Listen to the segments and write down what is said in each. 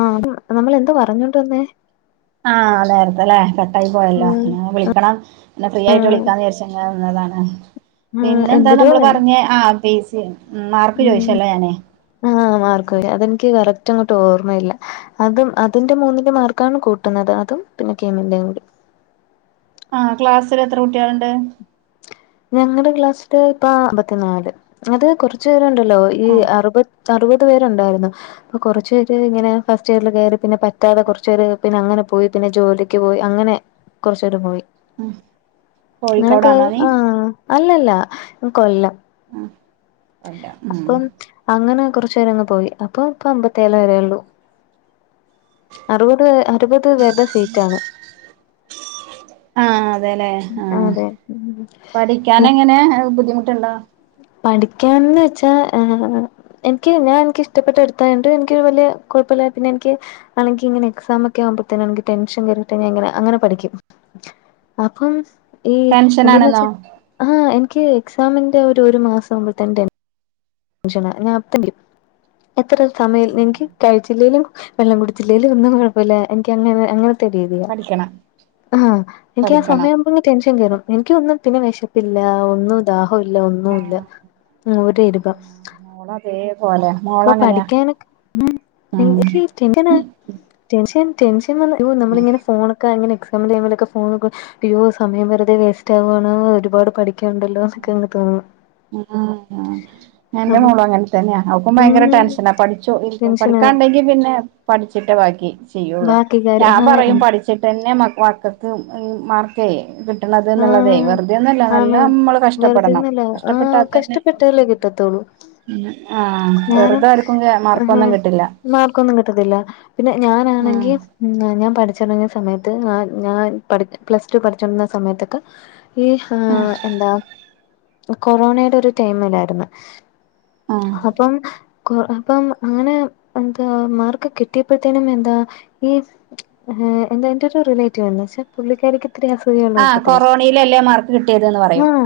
ആ അതാ നമ്മൾ എന്താ പറഞ്ഞോണ്ടുവന്നേ ആഹ് നേരത്തെലെ കട്ടായി പോയല്ലോ ഉം പിന്നെ വിളിക്കണം ഒന്ന് ഫ്രീ ആയിട്ട് വിളിക്കാവിചാരിച്ചങ്ങനെ നിന്നന്താണ് ആഹ് പിന്നെ എന്താ എന്തൊരോ നമ്മള് പറഞ്ഞ ആഹ് പി സി മാർക്ക് ചോയിച്ചല്ലെ ഞാന് ആഹ് മാർക്കോയ് അതെനിക്ക് കററ്റ് അങ്ങോട്ട് ഓർമ്മയില്ല അതും അതിന്റെ മൂന്നിന്റെ മാർക്കാണ് കൂട്ടുന്നത് അതും പിന്നെ [unintelligible] ആഹ് ക്ലാസ്സിൽ എത്ര കുട്ടികൾ ഉണ്ട് ഞങ്ങടെ ക്ലാസില് ഇപ്പോ അമ്പത്തിനാല് അത് കൊറച്ചു പേരുണ്ടല്ലോ ഈ ആ അറുപത് അറുപത് പേരുണ്ടായിരുന്നു അപ്പൊ കുറച്ചു പേര് ഇങ്ങനെ ഫസ്റ്റ് ഇയറിൽ കയറി പിന്നെ പ കിട്ടാതെ കുറച്ച്പേര് പിന്നെ അങ്ങനെ പോയി പിന്നെ ജോലിക്ക് പോയി അങ്ങനെ കുറച്ച്പേര് പോയി ഉം അങ്ങനൊക്കെ കോഴിക്കോടാണോ നീ ആഹ് അല്ല അല്ല കൊല്ലം ഉം അല്ല ഉം അപ്പം അങ്ങനെ കുറുച്ച് പേരങ്ങ് പോയി അപ്പൊ ഇപ്പ അമ്പത്തേഴ് വരേ ഉള്ളൂ അറുപത് അറുപത് പേരുടെ സീറ്റാണ് ആഹ് അതെല്ലേ ആഹ് അതെ പഠി [unintelligible] എങ്ങനെ ബുദ്ധിമുട്ടുണ്ടോ പഠിക്കാന്ന് വെച്ചാ ഏഹ് എനിക്ക് ഞാൻ എനിക്ക് ഇഷ്ടപ്പെട്ട എടുത്തായോണ്ട് എനിക്ക് വലിയ കുഴപ്പില്ല പിന്നെ എനിക്ക് അല്ലെങ്കി ഇങ്ങനെ എക്സാം ഒക്കെ ആവുമ്പഴത്തെ എനിക്ക് ടെൻഷൻ കേറിട്ട് ഞാൻ ഇങ്ങനെ അങ്ങനെ പഠിക്കും അപ്പം ഈ എന്താന്ന ടെൻഷനാണെന്നോ വെച്ചാൽ ആഹ് എനിക്ക് എക്സാമിന്റെ ഒരു ഒരു മാസം ആകുമ്പോ ത [unintelligible] എത്ര സമയം എനിക്ക് കഴിച്ചില്ലെലും വെള്ളംകുടിച്ചിലേലും ഒന്നും കുഴപ്പമില്ല എനിക്ക് അങ്ങനെ അങ്ങനെ [unintelligible] പഠിക്കണം ആഹ് എനിക്ക് ആ പഠിക്കണം സമയം ടെൻഷൻ കേറും എനിക്കൊന്നും പിന്നെ വിശപ്പില്ല ഒന്നും ദാഹവും ഇല്ല ഒന്നും ഇല്ല ആഹ് നൂര ഇരുപ നമ്മളതേപോലെ അപ്പൊ പഠിക്കാനൊക്കെ ഉം [unintelligible] എങ്ങനാ ടെൻഷൻ ടെൻഷൻ വന്ന് യ്യോ നമ്മള് ഇങ്ങനെ പോണ് [unintelligible] എക്സാം ടൈമിലൊക്കെ പോണത് അയ്യോ സമയം വെുതെ വേസ്റ്റാവാണോ ഒരുപാട് പഠിക്ക ആഹ്‌ ആഹ്‌ എന്റെ അപ്പൊ മോള് അങ്ങനെ തന്നെയാ അവൾക്കും ഉം ഭയങ്കര ടെൻഷനാ പഠിച്ചു ടെൻഷനാ പഠിക്കാനൊണ്ടെങ്കി പിന്നെ പഠിച്ചിട്ട് ബാക്കി ചെയ്യുള്ളൂ ബാക്കി കാര്യം ഞാൻ ആഹ് പറയും പഠിച്ച വെച്ചിട്ട് തന്നെ മക്കൾക്ക് ഈ മാർക്കേ കിട്ടണത് എന്നുള്ളതേ വെറുതെ ഒന്നു അല്ല നല്ല നമ്മള് കഷ്ടപ്പെടണം വെറുതെന്നല്ല ആഹ് കഷ്ടപ്പെട്ടതല്ലേ കിട്ടത്തോളൂ ഉം ആഹ് വെറുതെ ആർക്കും ആഹ് മാർക്കൊന്നും കിട്ടില്ല മാർക്കൊന്നും കിട്ടത്തില്ല പിന്നെ ഉം ഞാനാണെങ്കിൽ ഉം ഞാൻ പഠിച്ച് തുടങ്ങിയ സമയത്ത് ഞാൻ ഞാൻ പഠി ച്ച പ്ലസ് ടു പഠിച്ചോണ്ടിരുന്ന സമയത്തൊക്കെ ഈ ആഹ് എന്താ കൊറോണയുടെ ഒരു ടൈമിലായിരുന്നു ആഹ് അപ്പം കൊ അപ്പം അങ്ങനെ എന്താ മാർക്ക് കിട്ടിയപ്പോഴത്തേനും എന്താ ഈ എന്താ എന്റെ ഒരു റിലേറ്റീവ് എന്ന് പക്ഷേ പുള്ളിക്കാരിക്ക് [unintelligible] ആഹ് കൂട്ടത്തില കൊറോണയിലല്ലേ മാർക്ക് കിട്ടിയത്ന്ന് പറയും ആഹ്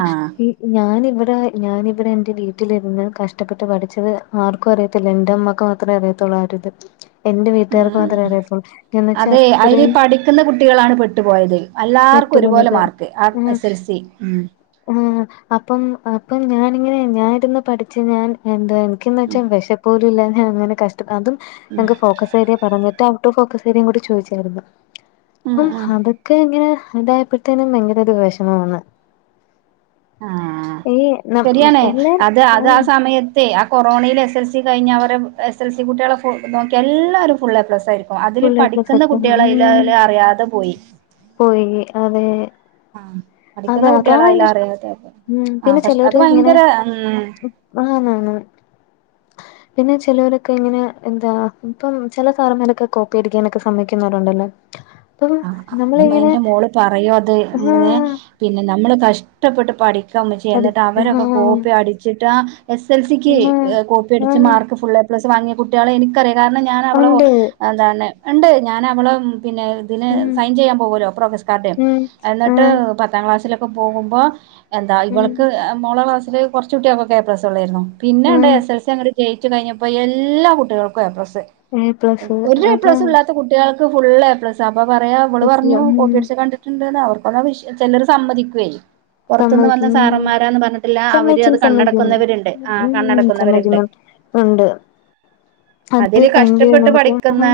ഞാൻ ഇവിടെ ഞാനിവിടെ എന്റെ വീട്ടിലിരുന്ന് കഷ്ടപ്പെട്ട് പഠിച്ചത് ആർക്കും അറിയത്തില്ല എന്റെ ഉമ്മാക്ക് മാത്രമേ അറിയത്തുള്ളൂ [unintelligible] വീട്ടുകാർക്ക് മാത്രമേ ആഹ്‌ അറിയത്തുള്ളൂ എന്ന് വെച്ചാ അതെ അതിൽ അത്രയും പഠിക്കുന്ന കുട്ടികളാണ് പെട്ടുപോയത് പെട്ടു എല്ലാർക്കും ഒരുപോലെ പോന്നത് മാർക്ക് ആഹ് ഉം എസ് എൽ സി ഉം ആഹ് അപ്പം അപ്പം ഞാനിങ്ങനെ ഞാനരുന്ന് പഠിച്ച ഞാൻ എന്ത ഉം വെച്ചാൽ വിഷ പോലും ഇല്ല ങ്ങനെ കഷം അതുംക്ക് ഫോക്കസ് പറഞ്ഞിട്ട് ഔട്ട് ഓഫ് ഫോക്കസ് ഏരി കൂടി ചോദിച്ചായിരുന്നു ഉം അപ്പം ഉം അത് ഒക്കെ ഇങ്ങനെ ഇതായപ്പോഴത്തേനും ഭയങ്കര ഒരു വിഷമമാണ്. ആഹ് ഈ നം ശരിയണേ എല്ലാരും അത് അത് ആ ഉം സമയത്ത്. സേ ആ കൊറോണയിൽ എസ് എൽ സി കഴിഞ്ഞാൽ അവരെ എസ് എൽ സി കുട്ടികളെു നോക്കിയാ എല്ലാവരും ഫുള്ള പ്ലസ്യിരിക്കും അതില് ഫുൾ എ പ്ലസ് പഠിക്കുന്ന എടുക്കും കുട്ടികള അതിൽ ഉം അല് അറിയാതെ പോയി. പോയി അതെ ആഹ് അത പഠിക്കുന്ന കുട്ടികള് അതാണ് അയില് എ് അറിയാതെ ഉ ആഹ് പിന്നെ കഷ് അത് ചെലോര് ഇങ്ങനെ ഭയങ്കര ഉം ആനാണ് പിന്നെ ചിലവരൊക്കെ ഇങ്ങനെ എന്താ ഇപ്പം ചില സർ മാരൊക്കെ കോ പടരിക്കാനൊക്കെ സമ്മമിക്കുന്നവരുണ്ടല്ലോ. ആഹ് അത് എന്റെ മോള് പറയോ അത് ഹാ പിന്നെ നമ്മള് കഷ്ടപ്പെട്ട് പഠി ക്കാം പറ്റി പഠി എന്നിട്ട് ഹാ അവരൊക്കെ കോപ്പി അടിച്ചിട്ടാ എസ് എൽ സിക്ക് ഹാ കോപ്പി അ ടിച്ച് ഹാ മാർക്ക് ഫുൾ എ പ്ലസ് വങ്ങിയ കുട്ടിയാളെ എനിക്കറിയ കാരണം ഞാൻ അവളെ ഒ ഉണ്ട് അതാണ് ഇണ്ട് ഞാൻ അവളെ പിന്നെ ഇതിന് ഉം സൈൻ ചെയ്യാൻ പോകൊല്ലോ പ്രൊഗസ് കാർഡ്. ഉം എന്നി ട്ട് ആഹ് പത്താം ക്ലാസിലൊക്കെ പോകുമ്പോ എന്താ ഉം ഇവൾക്ക്. മോളെ കാസ്സില് കൊർച്ച് കുട്ടിയാക്കൊക്കെ എ പ്ലസ് ഒള്ളേയിര്ന്നു പിന്നെ ഇണ്ട് ആഹ് എസ് എസ് സി അങ്ങട്ട്. ജയ്ച്ചു കഴിഞ്ഞപ്പോ എല്ലാ കുട്ടിയാൾക്കും എപ്ലസ് എ പ്ലസ് ഒരു എപ്ലസ് അതാണ് ഇല്ലാത്ത കു റ്റേയാൾക്ക് ഫുള്ളേപ്ലസാ അപ്പ പറയാ അവള് പറഞ്ഞു ഉം കോപ്പി അടിച്ച് കണ്ടി ട്ട്ന്നാ അവർക്കൊള്ള വിഷ. ചെലർ സമ്മതിക്കുവേ പുറത്ത്ന്ന് വന്ന സമ്മതിക്കുന്നു സാറന്മാരാന്ന് പറഞ്ഞിട്ടില്ല അവര് സമ്മയ്ക്കും അത് സമ്മയ്ക്കും കണ്ണടക്കുന്നവര്ണ്ട് ആഹ് കണ്ണടക്കുന്നവര്ണ്ട്. ഇണ്ട്. അതില് കഷ്ടപ്പെട്ട് നമുക്ക് പഠിക്കുന്ന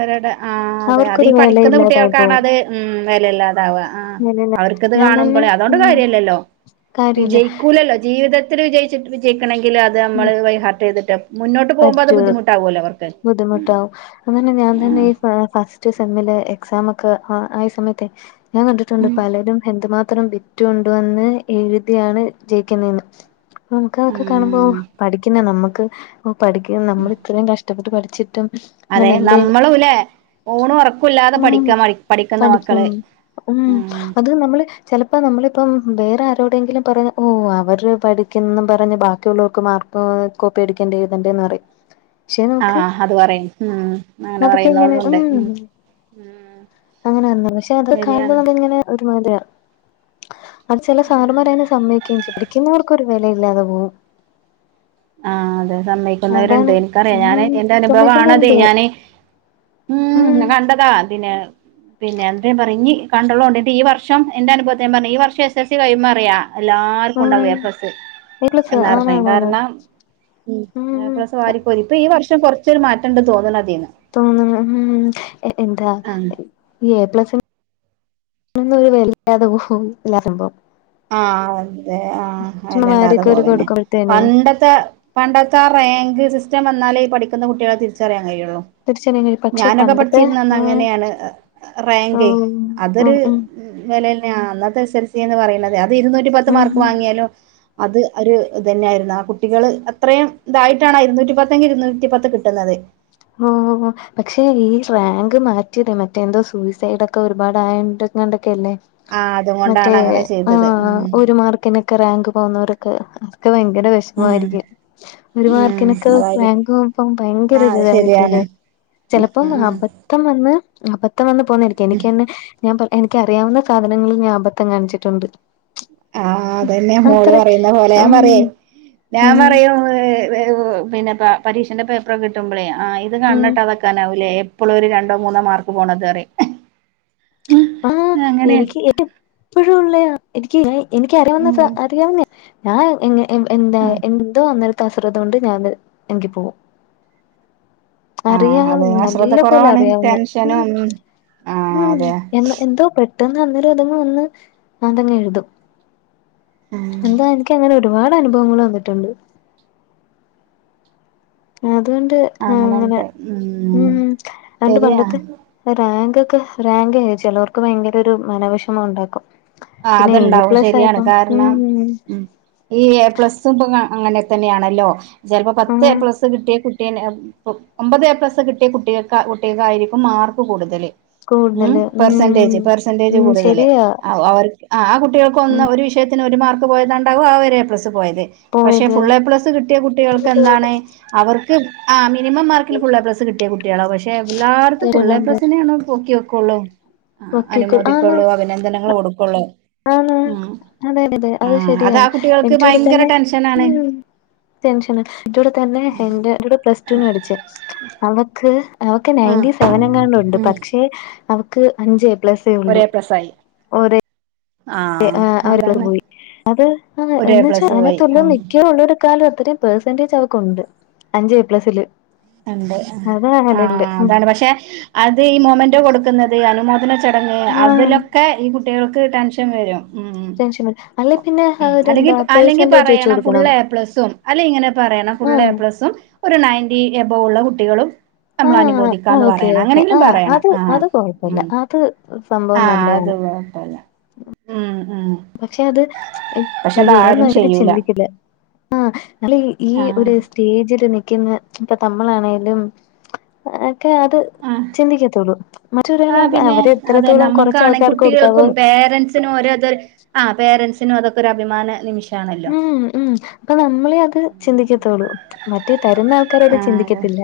ഒരുടെ ആഹ് അതെ അത് ഈ അവർക്കൊരു പഠി പഠിക്കുന്ന വെലയില്ലാതായി പോവും കുട്ടികൾക്കാണത് ഉം വെലയില്ലാതാവാ വെലയില്ല അവർക്കത് ഞാൻ തന്നെ കാണുമ്പളെ അതോണ്ട് ഉം കാര്യംല്ലല്ലോ. കാര്യല്ല വിജയിക്കൂലല്ലോ ജീവിതത്തില് വിജയിച്ചിട്ട് വിജയിക്കണെങ്കില് അത് ഉം നമ്മള് ബൈഹാർട്ട്യ്തിട്ട് മുന്നോട്ട് പോുവുമ്പൊ അത് പറ്റോ ബുദ്ധിമുട്ടാവൊല്ലൊ അവർക്ക്. ബുദ്ധിമുട്ടാവും അങ്ങനെ ഞാൻ തന്നെ ഉം ഈ ഫ റ്റ് സമ്മിലെഎക്സാം മൊക്കെ ആയ സമയത്ത് ഞാൻ കണ്ടിട്ടുണ്ട് പലരും എന്തുമാ ത്രം ബിറ്റുണ്ടോ എന്ന് എഴുതിയാണ് ജയിക്കുന്നെന്ന് നമുക്ക് അഒക്കെ കാണുമ്പോ ഉം പഠിക്കുന്ന നമ്മക്ക് പഠിക്ക നമ്മള് ഇത്രയും കഷ് ടപ്പെട്ട് പഠിച്ചിട്ടും അതെ നമ്മളുലേ ഊണ് ഒറക്കുല്ലാതെ ഉം പഠിക്കാ പഠിക്ക്ന്ന പഠിക്കും മക്കള്. ഉം അത് നമ്മള് ചെലപ്പ നമ്മളിപ്പം വേറെ ആരോടെങ്കിലും പറഞ്ഞ്. ഓ അവര് പഠിക്കും ന്ന് പറഞ്ഞ് ബാക്കിയുള്ളോർക്ക് മാർ ഇപ്പോ കോപ്പി എടുക്കേണ്ട എഴുതണ്ടേന്ന് അറിം. ആഹ് അത് പറയും ഉം അങ്ങനെ അതൊക്കെ ഇങ്ങനെ പറയുന്നവരുണ്ട്. ഉം ഉം അങ്ങനെയ പക്ഷെ അത് കാണുമ്പ ശരിയാണ് നമക്ക് ഇങ്ങനെ ഒരുമാതിരിയാ അത് ചെല സാറ്മാറ് അയിന് സമ്മയ്ക്കയും ചെയ്യും പിഠിക്കുന്നവർക്കൊരു വെലയില്ലാതെ പോവും. ആഹ് അതെ സമ്മക്കുന്നവര്ണ്ട്. അതാണ് എനിക്ക് റയാ ഞാന് ഉം എന്റെ അനുഭവാണതെ. സമ്മതിക്കുന്നുണ്ട് ഞാന് ഉം കണ്ടതാ അതിനെ പിന്നെ എന്തേ പറ ഇഞ്ഞ് കണ്ടൊളോണ്ടി ന്നിട്ട് ഈ വർഷം എന്റെ അനുഭവത്ത് ഞാ പറഞ്ഞ് ഈ വർഷം എസ് എൽ സി കഴിയുമ്പൊ അറിയാ. എല്ലാർക്കും ഉം ഉണ്ടാവും എപ്ലസ് എ പ്ലസ് എന്ന്ർഞ്ഞ്. ആണാണാണ് കാരണം ഉം എപ്ലസ് വാരിക്കോരി. ഇപ്പ ഈ വർഷം കൊർച്ചൊര് മാറ്റണ്ട് തോന്ന്ണ് അതീന്ന്. തോനുന്നു ഉം എന്താ ആഹ് ഈ എ പ്ലസ് ന്നും ഒരു വെലിം ഇല്ലാതെ പോവും [unintelligible] ആഹ് അതെ ആഹ് ചുമ്മാ വെല ഇല്ലാതെ മാര്യൊക്കെ ഒരു പോവന്നെ കൊടുക്കുമ്പഴത്തേനെ പണ്ട ത്തെ പണ്ടത്തെ ആ റാങ്ക് സിസ്റ്റം വന്നാലേ ഈ പഠിക്കുന്ന കുട്ടിയാളെ തിരിച്ചറിയാൻ കഴിയുള്ളൂ തിരിച്ചനെ പക്ഷെ ഞാനൊക്കെ പണ്ടത്തെ പഠിച്ചിരുന്നന്ന് ആഹ് അങ്ങനെയാണ് റാങ്കെ ഉം അതൊര് ഉം വെലന്നയാ അന്നത്തെ എസൽസി പറയുന്നത്. അത് ഇരുന്നൂറ്റി പത്ത് ഉം മാർക്ക് ഉം വാങ്ങിയാലും അത് ഒര് ഇതെന്നെയായിയിരുന്നു. ആ കുട്ടികള് അത്രയും ഇതായിട്ടാണ് ഇരുന്നൂറ്റി പത്തെങ്കി ഇരുന്നൂറ്റി പത്ത് കിട്ടുന്നത് ഓഹ് പക്ഷെ ഈ റാങ്ക് മാറ്റിയത് മറ്റേ ന്തോ സൂയിസൈഡ് ഒക്കെ ഒരുപാട് ആയണ്ട് യോണ്ടക്കെയല്ലേ ആഹ് മറ്റേ അതുകൊണ്ടാണ് അങ്ങനെ ആ ചെയ്തത് ഉം ഒരു മാർക്ക്ന് ക്കെ റാങ്ക് പോവുന്നവർക്ക് അതൊക്കെ ഭയങ്കര വെ ഉം ഷമായിരിക്കും. ഒരു ഉം മാർക്കിനൊക്കെ അതായിരിക്കും റാങ്ക് പോകുമ്പം ഭയ ങ്കര ആഹ് അത് ഒര്തായിരിക്കൂലെ ശരിയാണ് ചിലപ്പം ഉം ഉം അപ ത്തം വന്ന് അബത്തം വന്ന് പോവ്ന്നാരിക്കും എനിക്കന്നെ ഞാൻ പറ് എനിക്ക അറിയാവുന്ന സാധനങ്ങളിൽ ഞാൻ അബദ്ധം കാണിച്ചിട്ടുണ്ട് ആഹ് അതെന്നെ മോള് അത്രേ പറയുന്ന പോലെ ഞാൻ ഉം പറയേ ഞാൻ ഉം പറയും പിന്നെ പ പരീക്ഷന്റെ പേപ്പറൊക്കെ കിട്ടുമ്പളേ ആ ഇത് ഉം കണ്ണട്ടാതെ നിക്കാനാവുലെ ഇപ്പളൊരു രണ്ടോ മൂന്നോ മാർക്ക് പോണത്റിം ആഹ് എനിക്ക് എപ്പഴുംള്ളയാ എനിക്ക് എനിക്കറിവുന്ന ഫാ ഉം അറിയാവുന്നെയാ ഞാൻ എങ്ങ എൻ എന്താ ആഹ് എന്തോ അന്നൽ തശ്രദ്ധ കൊണ്ട് ഞാന് എങ്കി പോവും ആഹ് അതെ അറിയാവുന്നേ അശ്രദ്ധ നല്ല പോലെ കുറവാണ് അറിയാവുന്നേ ഉം ടെൻഷനും ആഹ് ഉം അതെ എന്തോ പെട്ടെന്ന് അന്നേരം അതങ്ങ് വന്ന് അതങ്ങ് എഴുതും ഉം എന്തോ എനിക്കങ്ങനെ ഒരുപാട് അനുഭവങ്ങള് വന്നിട്ടുണ്ട് അതുകൊണ്ട് അങ്ങനെ ഉം രണ്ട് ശരിയാ പണ്ടത്ത് റാങ്കൊക്കെ റാങ്ക് ചെലോർക്ക് ഭയങ്കര ഒരു മനോവിഷമം ഒണ്ടാക്കും ആഹ് അത്ണ്ടാവും ശരിയാണ് കാരണം ഉം ഉം ഈ എ പ്ലസ്സും ഇപ്പൊ അങ്ങനെ തന്നെയാണല്ലോ ചെലപ്പോ ആ പത്ത് എ പ്ലസ്സ് കിട്ടിയ കു കുട്ടിയന്നെ പു ഒമ്പത് എ പ്ലസ് കിട്ടിയ കുട്ടികക്ക കുട്ടികക്കായിരിക്കും മാർക്ക് കൂടുതല് ഉം കൂടുതല് പെർസെന്റേജ് ഉം പെർസെന്റേജ് ഉം കൂടുതല് ശരിയാ അവ അവര ആഹ് ആഹ് കുട്ടികൾക്ക് ഒന്ന് ഒരു വിഷയത്തിന് ഒരു മാർക്ക് പോയത് കൊണ്ടാവും ആഹ് ഒര് എ പ്ലസ് പോയത് പക്ഷെ പോയത് ഫുള്ളെ പ്ലസ് കിട്ടിയ കുട്ടികൾക്കെന്താണ് അവർ ക്ക് ആഹ് മിനിമം മാർക്കിൽ ഫുള്ളെ പ്ലസ് കിട്ടിയ കുട്ടികളാ പക്ഷെ എല്ലാടത്തും ഫുള്ളേ തരുന്നുണ്ട് പ്ലസിനെ ആണ് പൊക്കി വെക്കുള്ളു ആഹ് ഒക്കിക്കൂ ആന്ന് അനുമോദിക്കുള്ളൂ അഭിനന്ദങ്ങൾ കൊടുക്കൊള്ളൂ ആന്ന് അതെയതെ അത് ആഹ് ശരിയാ അതാ കുട്ടികൾക്ക് എനിക്കു വടെ ഭയങ്കര തന്നെ ടെൻഷനാണ് ഉം ടെൻഷനാ എന്റൂടെ തന്നെ എന്റെ കൂടെ പ്ലസ് ടു ന് പഠിച്ചേ അവക്ക് അവക്ക് ആഹ് നയന്റി സെവനെങ്ങാണ്ടോണ്ട് ഉം പക്ഷെ അവ ക്ക്‌ അഞ്ച് എ പ്ലസ്സേ ഒരു ഒള്ളൂ എ പ്ലസായി ഒരേ ഏഹ് ആഹ് അരിക്കളറ് പോയി അത് ആഹ് ഒരു എ എന്നച്ചാ പ്ലസ് പോയി അതിനത്തുള്ള ആഹ് ഞെക്കിയാള്ളൊരു കാലും അത്രയും പെർസെന്റേജ് അവക്ക് ഒണ്ട് അഞ്ച് എ പ്ലസ്സില് കണ്ട് ആഹ് ഉം അതാണ് പക്ഷെ അത് ഈ മൊമെന്റോ കൊടുക്കുന്നത് അനുമോദന ചടങ്‌ ആഹ് അതിലൊക്കെ ഈ കുട്ടികൾക്ക് ടെൻഷൻ വരും ഉം ടെൻഷൻ വരും. അല്ലെ പിന്നെ ഉം അല്ലെങ്കി അവരെന്താ അല്ലെങ്കി പെർസെന്റേജ് വെച്ച് പറയണം കൊടുക്കണം ഫുള്ള് എ പ്ലസ്സും അല്ലെ ഇങ്ങനെ പറയണം ഫുള്ള് എ ഉം പ്ലസും ഒരു നയന്റി എബൗ ഒള്ള കുട്ടികളും ആഹ് ആഹ് നമ്മളനുമോദിക്കാന്ന് ഓക്കെ പറയണം ഓക്കെ അങ്ങനെങ്കിലും ആഹ് പറയണം അത് ആഹ് അത് കൊഴപ്പല്ല ഉം അത് സംഭവം ആഹ് അത് നല്ലയാണ് കൊഴപ്പല്ല ഉം ഉം പക്ഷെ അത് പക്ഷെ ഈ ഏഹ് അതാരും നേരത്തി ചെയ്യൂല ചിന്തിക്കില്ല ആഹ് നല്ല ഈ ആഹ് ഒരു സ്റ്റേജില് നിക്കുന്ന ഇപ്പൊ തമ്മളാണേലും ഒക്കെ അത് ആഹ് ചിന്തിക്കത്തുള്ളൂ മറ്റൊരാള് ആഹ് പിന്നെ അവരെ അതെ എത്രത്തോളം നമ്മക്കാണെ കൊറച്ചാൾക്കാർക്ക് കൊടുക്കാവോ കുട്ടികൾക്കും പേരൻസിനും ഓരോത് ആഹ് പേരൻസിനും അതൊക്കെ ഒരു അഭിമാന നിമിഷം ഉം ഉം അപ്പൊ നമ്മളെ അത് ചിന്തിക്കത്തുള്ളൂ മറ്റേ തരുന്ന ൾക്കാരത് ആഹ് ചിന്തിക്കത്തില്ല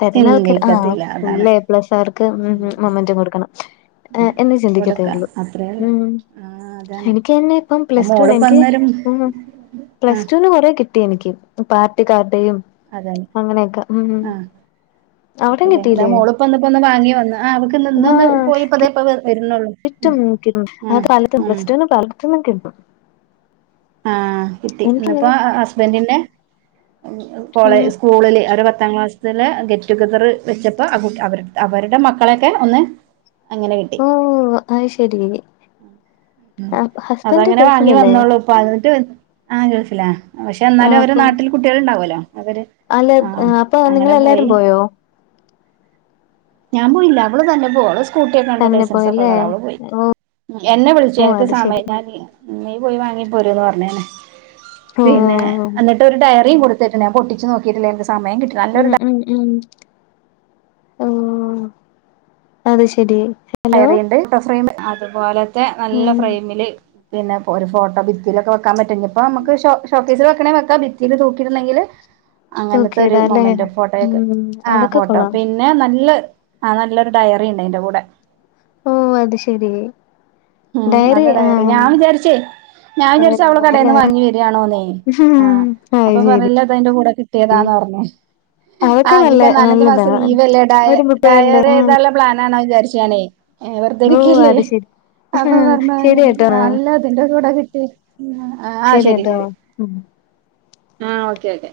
തരുന്ന ആൾക്കാര് ആഹ് ചിന്തിക്കത്തില്ല ഫുൾ അതാണ് എ പ്ലസ് കാർക്ക് ഉം ഉം മൊമ്മന്റം കൊടുക്കണം ഉം ഏഹ് എന്നേ കൊടുക്ക ചിന്തിക്കത്തുള്ളൂ അത്രേള്ളൂ ഉം ആഹ് അതാണ് എനിക്ക് തന്നെ ഇപ്പം പ്ലസ് ടു എന്ക്ക് മോളിപ്പന്നേരം ഉം ആഹ് പ്ലസ്ടൂന് കൊറെ കിട്ടി എനിക്ക് പാർട്ടികാർഡേയും അതന്നെ അങ്ങനെയൊക്കെ ഉം ആഹ് അവിടെം കിട്ടീല്ലേ പ്പോന്ന് പ്പോന്ന് വാങ്ങി വന്ന് ആഹ് ഇന്നൊന്ന് ആഹ് കി പോയിപ്പതേപ്പ വരുന്നുള്ളൂ കിട്ടും ഉം ഉം കാലത്ത് പ്ലസ് ഉം ടു ന് പല ത്തുന്നും കിട്ടും ആഹ് കിട്ടി ഇന്നിപ്പോ എനിക്കിങ്ങനെ ഹസ്ബന്റിന്റെ കോളേ ഉം സ്കൂളില് അവരെ പത്താം ക്ലാസ്സിത്തല് ഗെറ്റ് ടുഗെതർ വെച്ചപ്പോ അവ അവരുടെ മക്കളെയൊക്കെ ഒന്ന് അങ്ങനെ കിട്ടി ഓഹ് അയ്ശരി അ ഹസ്ബന്റ് ഗൾഫിലല്ലേ പതിനെട്ട് ആഹ് ഗൾഫിലാ പക്ഷെ ആ എന്നാലും അവര് അപ്പം നാട്ടില് കുട്ടികളുണ്ടാവല്ലോ അവര് അല്ല ആഹ് അപ്പൊ അങ്ങനെ നിങ്ങളെല്ലാരും പോയി പോയോ ഞാൻ പോയില്ല അവള് തന്നെ പോളും സ് സ്കൂട്ടിയൊക്കെ ഒണ്ട് തന്നെ ലൈസൻസ ഒക്കെ പോയല്ലേ ഒള്ളതാ അവള് പോയി ഓ എന്നെ വിളിച്ചു ഓ എനിക്ക് അത് ശരി സമയം ഞാനി നീ പോയി വാങ്ങി പോര്ന്ന് പറഞ്ഞ് ഞാന് ഓ പിന്നെ എന്നിട്ട് ഒരു ഡയറിയും കൊടുത്തേക്ക്ണ് പൊട്ടിച്ചു നോക്കിട്ടില്ലെനു സ് ഉം ഉം ഉം ഓഹ് അത് ശരി ഹലോ കയറിണ്ട് [unintelligible] ഫ്ര അതുപോലത്തെ നല്ല ഉം ഫ്രെയിമില് പിന്നെപ്പോ ഒരു ഫോട്ടോ ഭിത്തിയിലൊക്കെവക്കാ പറ്റു ഇപ്പോ നമുക്ക് ഷോ ഷോകേസിൽ വെക്കാണെങ്കി വെക്കാ ഭിത്തിൽ തൂക്കിടണ്ടാണങ്കില് തൂക്കിടാ ല്ലേ ഉം അതൊക്കെ കൊള്ളാം ന്നെ നല്ല ആഹ് നല്ലൊരു ഡയറിണ്ട് അയ്‌ന്റെ കൂടെ ഓ അത് ശരി ഉം നല്ല ഡയറി ഞാൻ വിചാരിച്ചേ ഞാൻ വിചാരിച്ച അവള് ഡയറില്ലേ കടെന്ന് അത് വാങ്ങി വരായാണോന്നേ ആഹ് അപ്പൊ ശരി പറയല്ല അതിന്റെ കൂടെ കി ട്ടിയതാന്ന് പറഞ്ഞ് അതൊക്കെ ആഹ് നല്ല ഇനിയിപ്പോ നാലഞ്ച് നല്ലതാ മാസം ലീവ് ല്ലെ ഡ ഒരു മുട്ടുകാരന്റെ ഡയറി ഉം എയ്താല പ്ലാനണോ വിചാരിച്ചാണേ വെറുതെ ഓ രിക്കല്ലേ അത് ശരി അപ്പൊ പറഞ്ഞു ശരി കേട്ടോ ആഹ് അല്ല [unintelligible] കിട്ടി ആഹ് ശരി കേട്ടോ ശരി ഉം ആഹ് ഓക്കെ ഒക്കെ